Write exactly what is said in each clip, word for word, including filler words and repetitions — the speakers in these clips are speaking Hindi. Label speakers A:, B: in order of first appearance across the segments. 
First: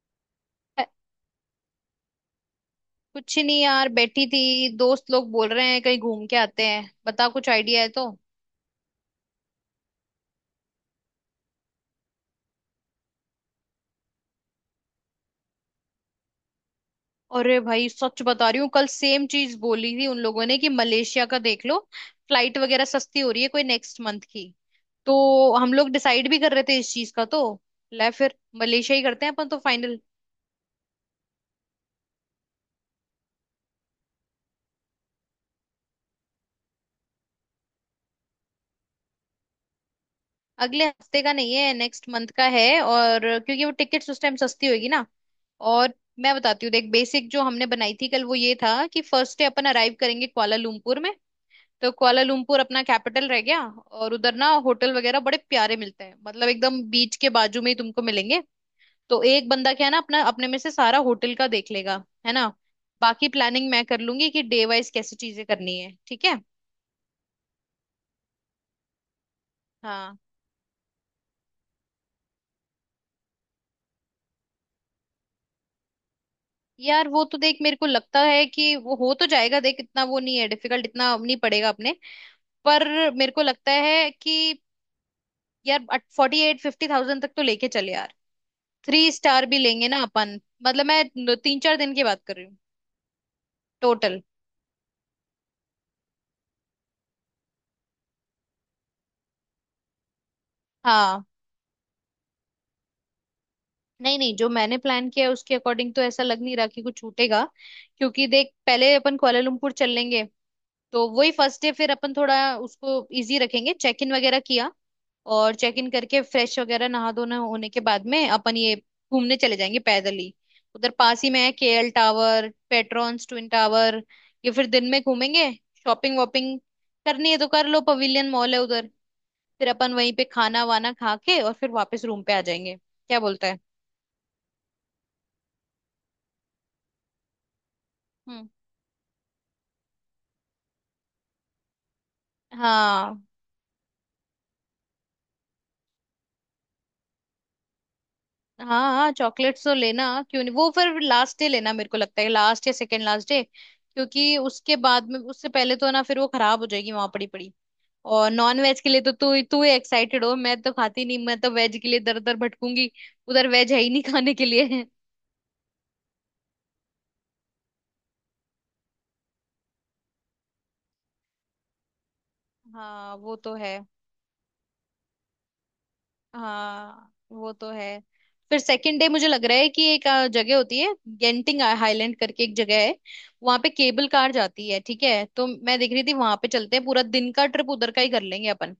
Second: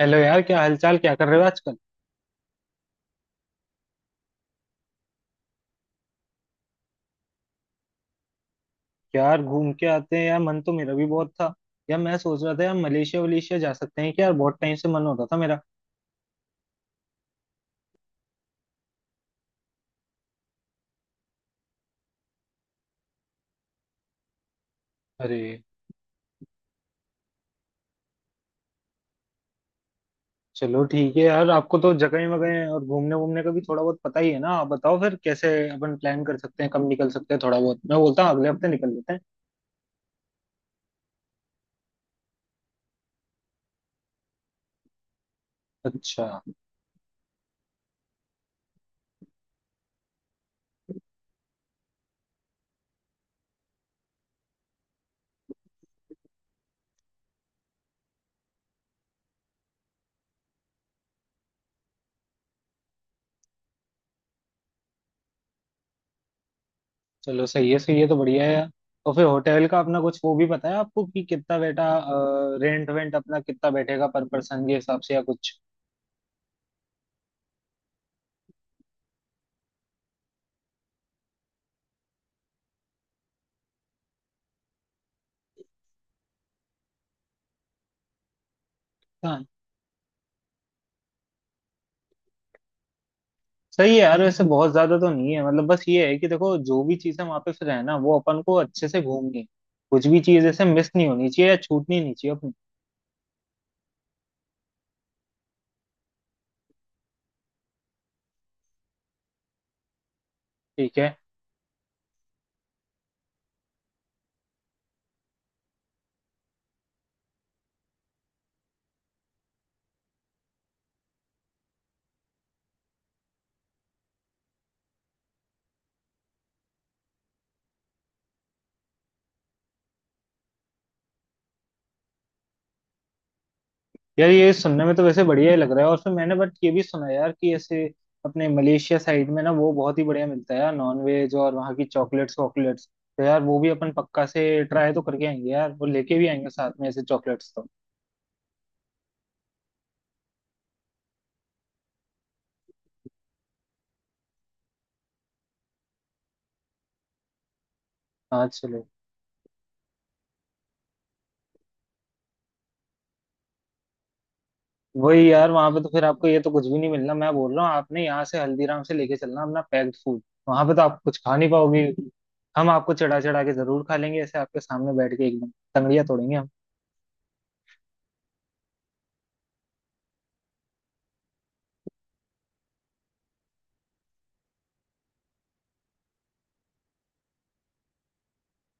A: हेलो यार, क्या हालचाल? क्या कर रहे हो आजकल?
B: कुछ नहीं यार, बैठी थी। दोस्त लोग बोल रहे हैं कहीं घूम के आते हैं, बता कुछ आइडिया है तो।
A: यार घूम के आते हैं, यार मन तो मेरा भी बहुत था। यार मैं सोच रहा था, यार मलेशिया वलेशिया जा सकते हैं क्या यार? बहुत टाइम से मन हो रहा था मेरा।
B: अरे भाई, सच बता रही हूँ, कल सेम चीज बोली थी उन लोगों ने कि मलेशिया का देख लो। फ्लाइट वगैरह सस्ती हो रही है कोई नेक्स्ट मंथ की।
A: अरे,
B: तो हम लोग डिसाइड भी कर रहे थे इस चीज का। तो ले फिर, मलेशिया ही करते हैं अपन, तो फाइनल।
A: चलो ठीक है यार। आपको तो जगह वगैरह और घूमने वूमने का भी थोड़ा बहुत पता ही है ना। आप बताओ फिर कैसे अपन प्लान कर सकते हैं, कब निकल सकते हैं। थोड़ा बहुत मैं बोलता हूँ अगले हफ्ते निकल लेते हैं।
B: अगले हफ्ते का नहीं है, नेक्स्ट मंथ का है। और क्योंकि वो टिकट्स उस टाइम सस्ती होगी ना। और
A: अच्छा,
B: मैं बताती हूँ देख, बेसिक जो हमने बनाई थी कल, वो ये था कि फर्स्ट डे अपन अराइव करेंगे कुआलालंपुर में। तो कुआलालंपुर अपना कैपिटल रह गया, और उधर ना होटल वगैरह बड़े प्यारे मिलते हैं, मतलब एकदम बीच के बाजू में ही तुमको मिलेंगे। तो एक बंदा क्या है ना, अपना अपने में से सारा होटल का देख लेगा, है ना। बाकी प्लानिंग मैं कर लूंगी कि डे वाइज कैसी चीजें करनी है, ठीक है।
A: चलो सही है, सही है तो। बढ़िया है यार। और फिर होटल का अपना
B: हाँ।
A: कुछ वो भी पता है आपको कि कितना बेटा रेंट वेंट अपना कितना बैठेगा पर पर्सन के हिसाब से या कुछ?
B: यार वो तो देख, मेरे को लगता है कि वो हो तो जाएगा, देख इतना वो नहीं है डिफिकल्ट, इतना नहीं पड़ेगा अपने। पर मेरे को लगता है कि यार फोर्टी एट फिफ्टी थाउजेंड तक तो लेके चले यार। थ्री स्टार भी लेंगे ना अपन। मतलब मैं तीन चार दिन की बात कर रही हूँ,
A: सही है
B: टोटल।
A: यार, वैसे बहुत ज्यादा तो नहीं है। मतलब बस ये है कि देखो, जो भी चीजें वहां पे फिर है ना, वो अपन को अच्छे से घूमनी है। कुछ भी चीज ऐसे मिस नहीं
B: हाँ।
A: होनी चाहिए या छूटनी नहीं चाहिए अपनी।
B: नहीं नहीं, जो मैंने प्लान किया है उसके अकॉर्डिंग तो ऐसा लग नहीं रहा कि कुछ छूटेगा। क्योंकि देख पहले अपन कुआलालंपुर चल लेंगे।
A: ठीक
B: तो
A: है।
B: वही फर्स्ट डे फिर अपन थोड़ा उसको इजी रखेंगे, चेक इन वगैरह किया। और चेक इन करके फ्रेश वगैरह नहा धोना होने के बाद में अपन ये घूमने चले जाएंगे पैदल ही। उधर पास ही में है के L tower, Petronas twin tower. ये फिर दिन में घूमेंगे। शॉपिंग वॉपिंग करनी है तो कर लो, पवेलियन मॉल है उधर। फिर अपन वहीं पे खाना वाना खा के और फिर वापस रूम पे आ जाएंगे, क्या बोलता
A: यार ये सुनने में तो वैसे बढ़िया ही लग रहा है। और फिर मैंने बट ये भी सुना यार कि ऐसे अपने
B: है।
A: मलेशिया साइड में ना वो बहुत ही बढ़िया मिलता है यार, नॉन वेज। और वहाँ की चॉकलेट्स वॉकलेट्स, तो
B: हाँ।
A: यार वो भी अपन पक्का से ट्राई तो करके आएंगे यार। वो लेके भी आएंगे साथ में ऐसे चॉकलेट्स तो।
B: हाँ, हाँ चॉकलेट्स तो लेना, क्यों नहीं। वो फिर लास्ट डे लेना, मेरे को लगता है लास्ट या सेकेंड लास्ट डे, क्योंकि उसके बाद में, उससे पहले तो ना फिर वो खराब हो जाएगी वहां पड़ी पड़ी। और
A: हाँ,
B: नॉन वेज
A: चलो।
B: के लिए तो तू तू ही एक्साइटेड हो, मैं तो खाती नहीं, मैं तो वेज के लिए दर दर भटकूंगी। उधर वेज है ही नहीं खाने के लिए।
A: वही यार, वहां पे तो फिर आपको ये तो कुछ भी नहीं मिलना। मैं बोल रहा हूँ आपने यहाँ से हल्दीराम से लेके चलना अपना पैक्ड फूड। वहां पे तो आप कुछ खा नहीं पाओगे। हम आपको
B: हाँ
A: चढ़ा
B: वो
A: चढ़ा के
B: तो है।
A: जरूर खा लेंगे ऐसे आपके सामने बैठ के एकदम। तंगड़िया तोड़ेंगे हम।
B: हाँ वो तो है। फिर सेकंड डे मुझे लग रहा है कि एक अ, जगह होती है, गेंटिंग हाईलैंड करके एक जगह है। वहां पे केबल कार जाती है, ठीक है, तो मैं देख रही थी वहां पे चलते हैं, पूरा दिन का ट्रिप उधर का ही कर लेंगे अपन।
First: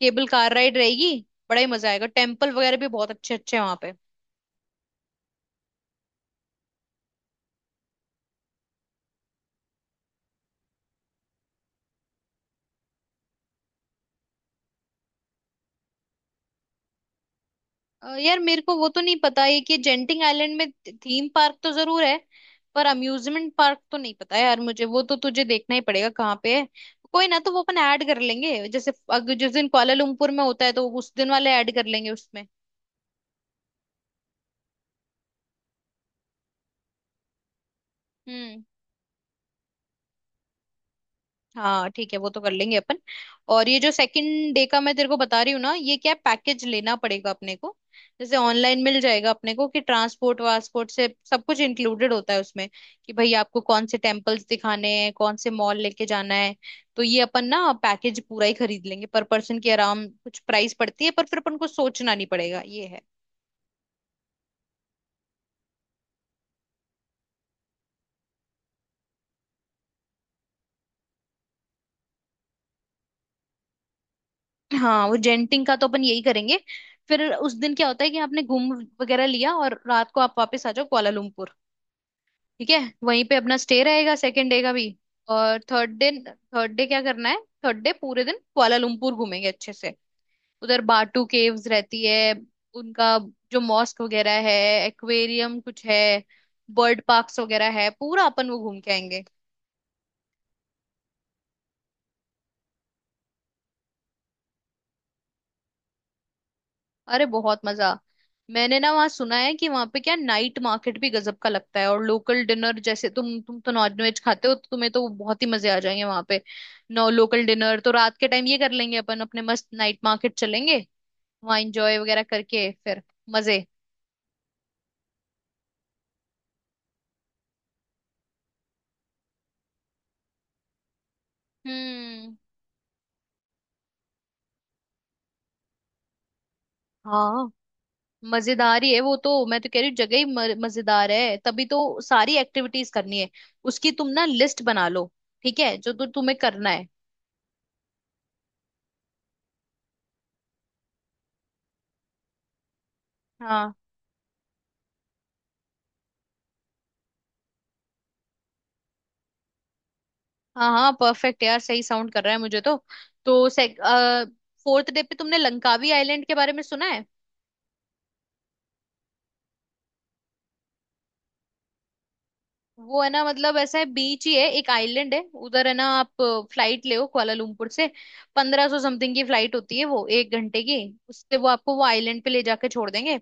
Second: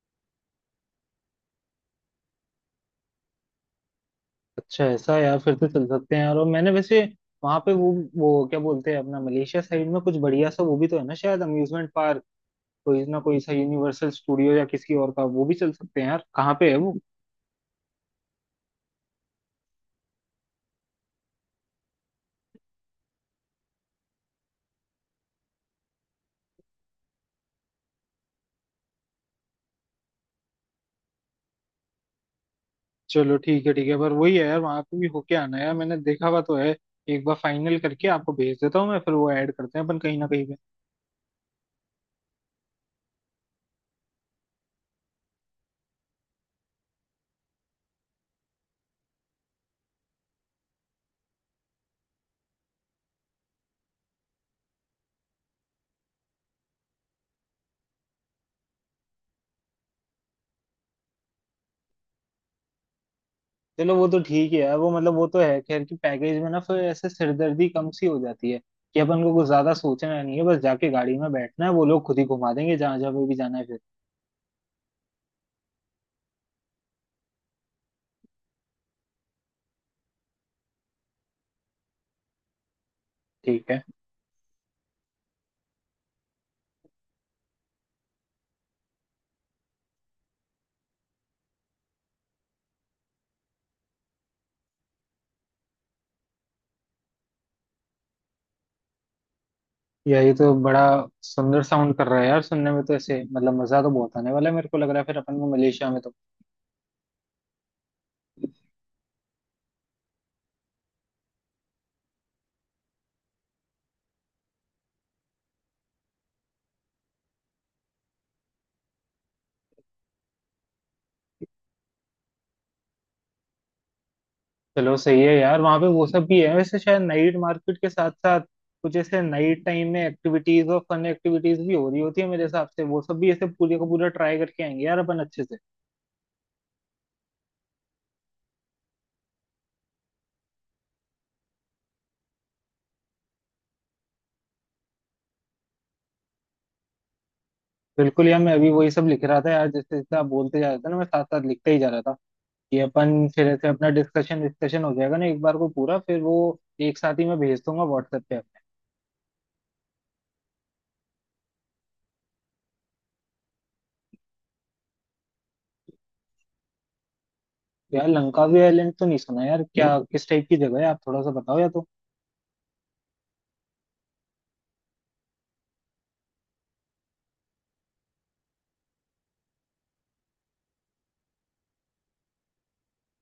B: केबल कार राइड रहेगी, बड़ा ही मजा आएगा। टेम्पल वगैरह भी बहुत अच्छे अच्छे हैं वहां पे।
A: अच्छा ऐसा है, यार फिर तो चल सकते हैं यार। और मैंने वैसे वहां पे वो वो क्या बोलते हैं अपना मलेशिया साइड में कुछ बढ़िया सा वो भी तो है ना शायद, अम्यूजमेंट पार्क। कोई ना कोई सा यूनिवर्सल स्टूडियो या किसी और का, वो भी चल सकते हैं यार। कहाँ पे है वो?
B: अ, यार मेरे को वो तो नहीं पता है कि जेंटिंग आइलैंड में थीम पार्क तो जरूर है, पर अम्यूजमेंट पार्क तो नहीं पता यार मुझे, वो तो तुझे देखना ही पड़ेगा कहाँ पे है। कोई ना, तो वो अपन ऐड कर लेंगे, जैसे अग, जिस दिन कुआलालंपुर में होता है तो उस दिन वाले ऐड कर लेंगे उसमें।
A: चलो ठीक है, ठीक है। पर वही है यार, वहां पे भी होके आना है यार, मैंने देखा हुआ तो है। एक बार फाइनल करके आपको भेज
B: हम्म।
A: देता हूँ मैं, फिर वो ऐड करते हैं अपन कहीं ना कहीं पे।
B: हाँ ठीक है, वो तो कर लेंगे अपन। और ये जो सेकंड डे का मैं तेरे को बता रही हूँ ना, ये क्या, पैकेज लेना पड़ेगा अपने को। जैसे ऑनलाइन मिल जाएगा अपने को कि ट्रांसपोर्ट वासपोर्ट से सब कुछ इंक्लूडेड होता है उसमें, कि भाई आपको कौन से टेम्पल्स दिखाने हैं, कौन से मॉल लेके जाना है। तो ये अपन ना पैकेज पूरा ही खरीद लेंगे, पर पर्सन की आराम कुछ प्राइस पड़ती है, पर फिर अपन को सोचना नहीं पड़ेगा, ये है।
A: चलो वो तो ठीक है यार। वो मतलब वो तो है खैर कि पैकेज में ना फिर ऐसे सिरदर्दी कम सी हो जाती है। कि अपन को कुछ ज्यादा सोचना नहीं है, बस जाके गाड़ी में बैठना है, वो लोग खुद ही घुमा देंगे जहां जहाँ पे भी जाना है फिर।
B: हाँ वो जेंटिंग का तो अपन यही करेंगे। फिर उस दिन क्या होता है कि आपने घूम वगैरह लिया और रात को आप वापस आ जाओ कुआलालंपुर, ठीक है। वहीं पे अपना
A: ठीक है।
B: स्टे रहेगा सेकेंड डे का भी। और थर्ड डे, थर्ड डे क्या करना है, थर्ड डे पूरे दिन कुआलालंपुर घूमेंगे अच्छे से। उधर बाटू केव्स रहती है उनका, जो मॉस्क वगैरह है, एक्वेरियम कुछ है, बर्ड पार्क्स वगैरह है, पूरा अपन वो घूम के आएंगे।
A: यार ये तो बड़ा सुंदर साउंड कर रहा है यार सुनने में तो। ऐसे मतलब मजा तो बहुत आने वाला है, मेरे को लग रहा है फिर अपन को मलेशिया में तो।
B: अरे बहुत मजा। मैंने ना वहाँ सुना है कि वहाँ पे क्या नाइट मार्केट भी गजब का लगता है, और लोकल डिनर, जैसे तुम तुम तो नॉन वेज खाते हो तो तुम्हें तो बहुत ही मजे आ जाएंगे वहाँ पे। नो, लोकल डिनर तो रात के टाइम ये कर लेंगे अपन, अपने मस्त नाइट मार्केट चलेंगे, वहाँ एंजॉय वगैरह करके फिर, मजे।
A: चलो सही है यार। वहाँ पे वो सब भी है वैसे शायद नाइट मार्केट के साथ साथ कुछ ऐसे नाइट टाइम में एक्टिविटीज और फन एक्टिविटीज भी हो रही होती है
B: हम्म।
A: मेरे हिसाब से। वो सब भी ऐसे पूरे का पूरा ट्राई करके आएंगे यार अपन अच्छे से।
B: हाँ, मजेदार ही है वो तो, मैं तो कह रही हूँ जगह ही म- मजेदार है तभी तो। सारी एक्टिविटीज करनी है उसकी, तुम ना लिस्ट बना लो, ठीक है, जो तो तुम्हें करना है।
A: बिल्कुल यार, मैं अभी वही सब लिख रहा था यार। जैसे जैसे आप बोलते जा रहे थे ना, मैं साथ साथ लिखते ही जा रहा था। ये अपन फिर ऐसे
B: हाँ।
A: अपना डिस्कशन डिस्कशन हो जाएगा ना एक बार को पूरा फिर वो। एक साथ ही मैं भेज दूंगा व्हाट्सएप पे अपने।
B: हाँ हाँ परफेक्ट यार, सही साउंड कर रहा है मुझे तो। तो फोर्थ डे पे तुमने लंकावी आइलैंड के बारे में सुना है?
A: यार लंकावी आइलैंड तो नहीं सुना यार। क्या किस टाइप की जगह है, आप थोड़ा सा बताओ या तो।
B: वो है ना, मतलब ऐसा है बीच ही है, एक आइलैंड है उधर, है ना। आप फ्लाइट ले हो कुआलालंपुर से, पंद्रह सौ समथिंग की फ्लाइट होती है वो, एक घंटे की। उससे वो आपको वो आइलैंड पे ले जाके छोड़ देंगे।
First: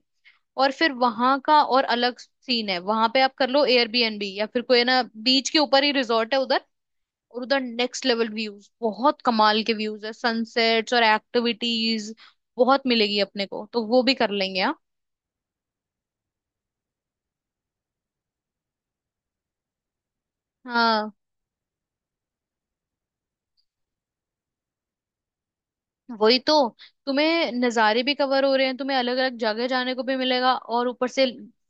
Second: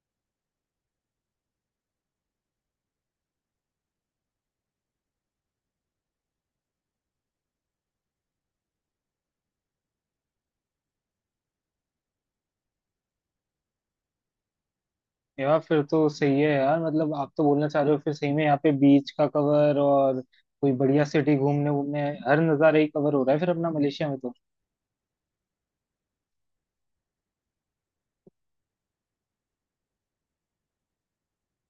B: और फिर वहां का और अलग सीन है, वहां पे आप कर लो एयर बी एन बी या फिर कोई है ना, बीच के ऊपर ही रिजॉर्ट है उधर। और उधर नेक्स्ट लेवल व्यूज, बहुत कमाल के व्यूज है, सनसेट्स, और एक्टिविटीज बहुत मिलेगी अपने को, तो वो भी कर लेंगे, हाँ।
A: यार फिर तो सही है यार। मतलब आप तो बोलना चाह रहे हो फिर सही में यहाँ पे बीच का कवर और कोई बढ़िया
B: हाँ
A: सिटी घूमने घूमने, हर नज़ारा ही कवर हो रहा है फिर अपना मलेशिया में तो।
B: वही तो, तुम्हें नज़ारे भी कवर हो रहे हैं, तुम्हें अलग अलग जगह जाने को भी मिलेगा, और ऊपर से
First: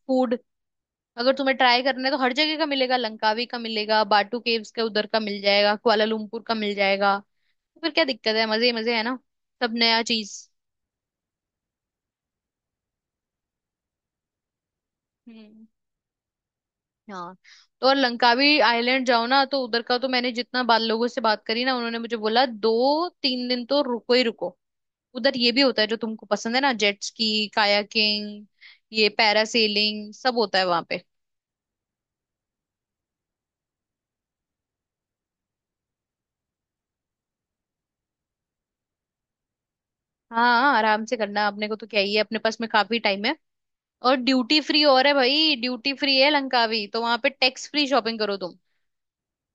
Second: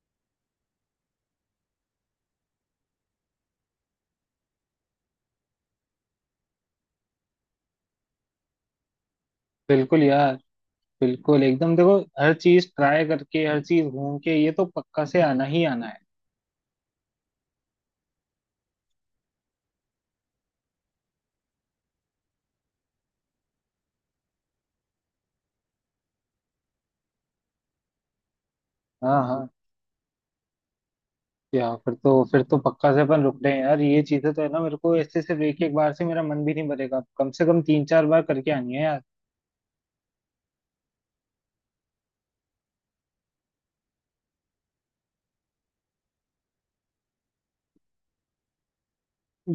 B: फूड, अगर तुम्हें ट्राई करना है तो हर जगह का मिलेगा, लंकावी का मिलेगा, बाटू केव्स का उधर का मिल जाएगा, कुआलालंपुर का मिल जाएगा। तो फिर क्या दिक्कत है, मजे ही मजे है ना, सब नया
A: बिल्कुल यार,
B: चीज।
A: बिल्कुल एकदम। देखो, हर चीज ट्राई करके हर चीज घूम के ये तो पक्का से आना ही
B: हम्म।
A: आना है।
B: हाँ तो और, लंकावी आइलैंड जाओ ना तो उधर का तो मैंने जितना बाल लोगों से बात करी ना, उन्होंने मुझे बोला दो तीन दिन तो रुको ही रुको। उधर ये भी होता है जो तुमको पसंद है ना, जेट स्की, कायाकिंग, ये
A: हाँ हाँ,
B: पैरासेलिंग, सब होता है वहां पे।
A: यार फिर तो, फिर तो पक्का से अपन रुक रहे हैं यार। ये चीजें तो है ना, मेरे को ऐसे सिर्फ एक एक बार से मेरा मन भी नहीं भरेगा, कम से कम तीन चार बार करके आनी है यार।
B: हाँ। हाँ, आराम से करना अपने को तो, क्या ही है, अपने पास में काफी टाइम है। और ड्यूटी फ्री, और है भाई ड्यूटी फ्री है लंकावी, तो वहां पे टैक्स फ्री शॉपिंग करो तुम।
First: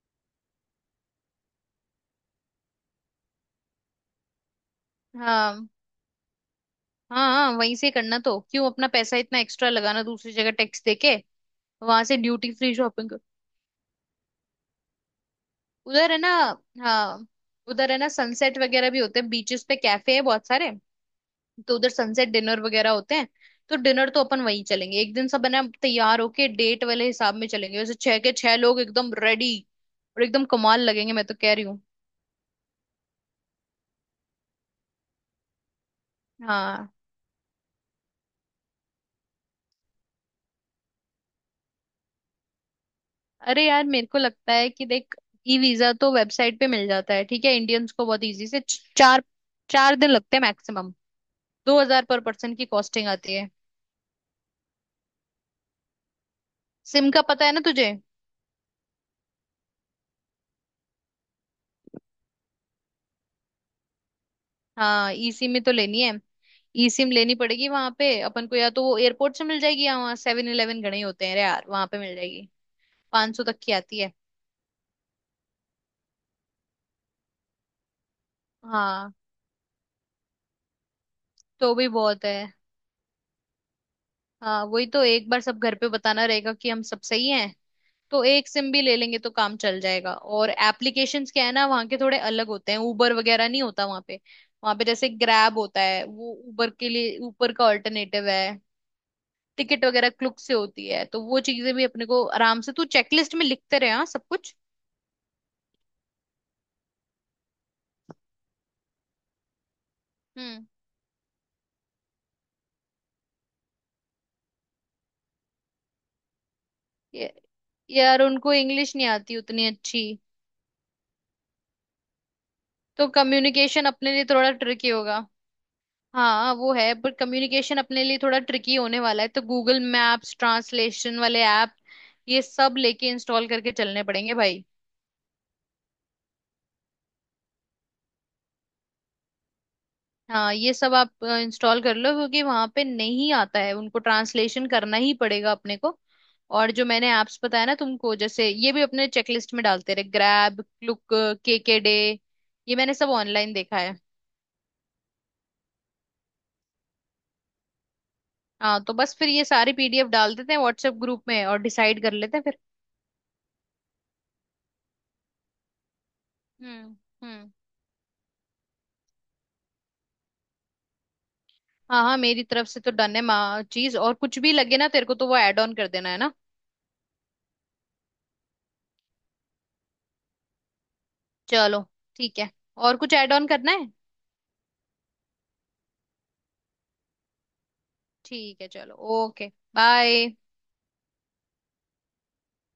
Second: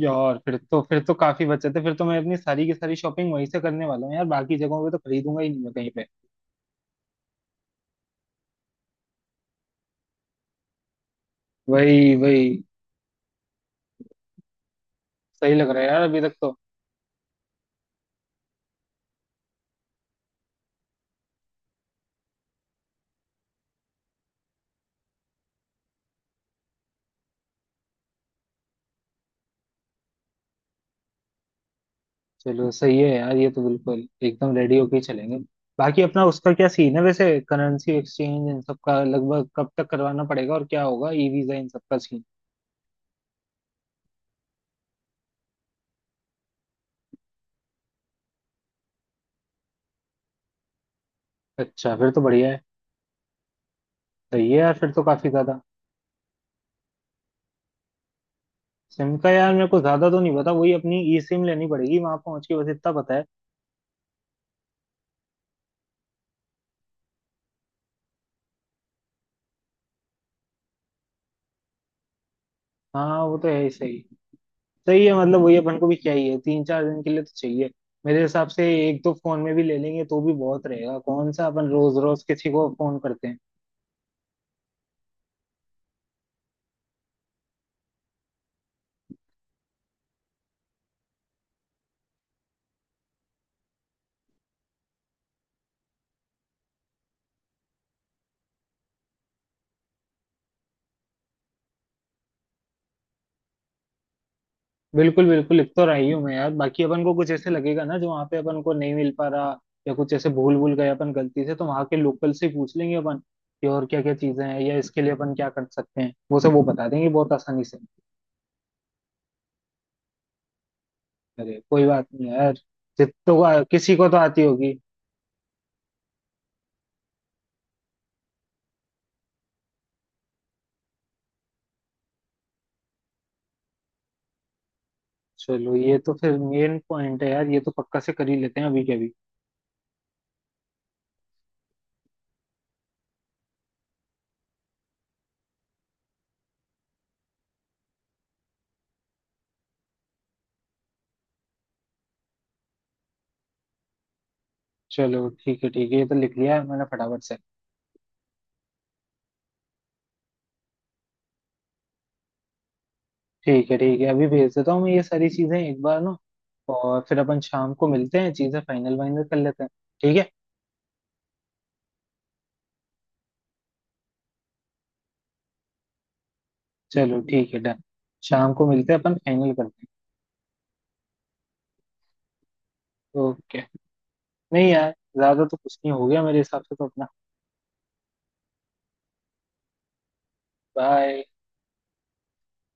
A: यार फिर तो, फिर तो काफी बचत है। फिर तो मैं अपनी सारी की सारी शॉपिंग वहीं से करने वाला हूँ यार, बाकी जगहों पे तो खरीदूंगा ही नहीं
B: हाँ।
A: मैं कहीं पे।
B: हाँ, हाँ वहीं से करना, तो क्यों अपना पैसा इतना एक्स्ट्रा लगाना दूसरी जगह टैक्स देके, वहां
A: वही
B: से
A: वही।
B: Duty free shopping.
A: सही लग रहा है यार
B: उधर है
A: अभी
B: ना।
A: तक तो।
B: हाँ उधर है ना, सनसेट वगैरह भी होते हैं बीचेस पे, कैफे है बहुत सारे, तो उधर सनसेट डिनर वगैरह होते हैं। तो डिनर तो अपन वहीं चलेंगे एक दिन, सब है ना तैयार होके डेट वाले हिसाब में चलेंगे, वैसे छह के छह लोग एकदम रेडी और एकदम कमाल लगेंगे, मैं तो कह रही हूँ।
A: चलो सही है यार, ये तो बिल्कुल एकदम रेडी होके ही चलेंगे। बाकी अपना उसका क्या
B: हाँ।
A: सीन है वैसे, करेंसी एक्सचेंज इन सब का लगभग कब तक करवाना पड़ेगा? और क्या होगा ई वीजा इन सब का सीन?
B: अरे यार मेरे को लगता है कि देख, ई वीजा तो वेबसाइट पे मिल जाता है, ठीक है, इंडियंस को बहुत इजी से, च- चार चार दिन लगते हैं मैक्सिमम। दो
A: अच्छा,
B: हजार
A: फिर
B: पर
A: तो बढ़िया
B: पर्सन
A: है।
B: की कॉस्टिंग आती है।
A: सही है यार, फिर तो काफी ज्यादा।
B: सिम का पता है ना तुझे?
A: सिम का यार मेरे को ज्यादा तो नहीं पता, वही अपनी ई सिम लेनी पड़ेगी वहां पहुंच के, बस इतना पता है।
B: हाँ ई सिम में तो लेनी है, ई सिम लेनी पड़ेगी वहां पे अपन को, या तो वो एयरपोर्ट से मिल जाएगी, या वहाँ सेवन इलेवन गणे होते हैं रे यार, वहां पे मिल जाएगी।
A: हाँ, वो
B: पाँच सौ
A: तो
B: तक
A: है ही
B: की
A: सही।
B: आती है।
A: सही है, मतलब वही अपन को भी चाहिए, तीन चार दिन के लिए तो चाहिए मेरे हिसाब से। एक
B: हाँ
A: दो फोन में भी ले लेंगे तो भी बहुत रहेगा, कौन सा अपन
B: तो भी
A: रोज रोज
B: बहुत है।
A: किसी को फोन करते हैं।
B: हाँ वही तो, एक बार सब घर पे बताना रहेगा कि हम सब सही हैं, तो एक सिम भी ले लेंगे तो काम चल जाएगा। और एप्लीकेशंस क्या है ना वहाँ के थोड़े अलग होते हैं, उबर वगैरह नहीं होता वहाँ पे। वहाँ पे जैसे ग्रैब होता है वो, उबर के लिए ऊबर का ऑल्टरनेटिव है। टिकट वगैरह क्लुक से होती है, तो वो चीजें भी अपने को आराम से तू चेकलिस्ट में लिखते रहे, हाँ सब कुछ।
A: बिल्कुल बिल्कुल, लिख तो रही हूँ मैं यार। बाकी अपन को कुछ ऐसे लगेगा ना जो वहाँ पे अपन को नहीं मिल पा रहा, या कुछ ऐसे भूल
B: हम्म।
A: भूल गए अपन गलती से, तो वहाँ के लोकल से ही पूछ लेंगे अपन। कि और क्या क्या चीजें हैं या इसके लिए अपन क्या कर सकते हैं, वो सब वो बता देंगे
B: ये-
A: बहुत आसानी से।
B: यार उनको इंग्लिश नहीं आती उतनी अच्छी,
A: अरे कोई बात नहीं यार।
B: तो
A: जितनों को,
B: कम्युनिकेशन
A: किसी को
B: अपने
A: तो
B: लिए
A: आती
B: थोड़ा
A: होगी।
B: ट्रिकी होगा। हाँ वो है पर कम्युनिकेशन अपने लिए थोड़ा ट्रिकी होने वाला है, तो गूगल मैप्स, ट्रांसलेशन वाले ऐप, ये सब लेके इंस्टॉल करके चलने पड़ेंगे भाई।
A: चलो ये तो फिर मेन पॉइंट है यार, ये तो पक्का से कर ही लेते हैं अभी के अभी।
B: हाँ ये सब आप इंस्टॉल कर लो, क्योंकि वहां पे नहीं आता है उनको, ट्रांसलेशन करना ही पड़ेगा अपने को। और जो मैंने ऐप्स बताया ना तुमको, जैसे ये भी अपने चेकलिस्ट में डालते रहे, ग्रैब, क्लुक, के के डे, ये मैंने सब ऑनलाइन देखा है।
A: चलो ठीक है, ठीक है, ये तो लिख लिया है मैंने फटाफट से।
B: हाँ तो बस फिर ये सारी पी डी एफ डाल देते हैं व्हाट्सएप ग्रुप में और डिसाइड कर लेते हैं फिर।
A: ठीक है, ठीक है, अभी भेज देता हूँ मैं ये सारी चीजें एक बार ना।
B: हम्म।
A: और फिर अपन
B: हम्म,
A: शाम को मिलते हैं, चीजें फाइनल वाइनल कर लेते हैं। ठीक है।
B: हाँ हाँ मेरी तरफ से तो डन है माँ चीज, और कुछ भी लगे ना तेरे को तो वो ऐड ऑन कर देना है ना।
A: चलो ठीक है, डन। शाम को मिलते हैं अपन फाइनल करते
B: चलो ठीक है। और कुछ
A: हैं।
B: ऐड ऑन
A: ओके,
B: करना है?
A: नहीं यार, ज्यादा तो कुछ नहीं हो गया मेरे हिसाब से तो अपना।
B: ठीक है चलो। ओके। बाय।
A: बाय।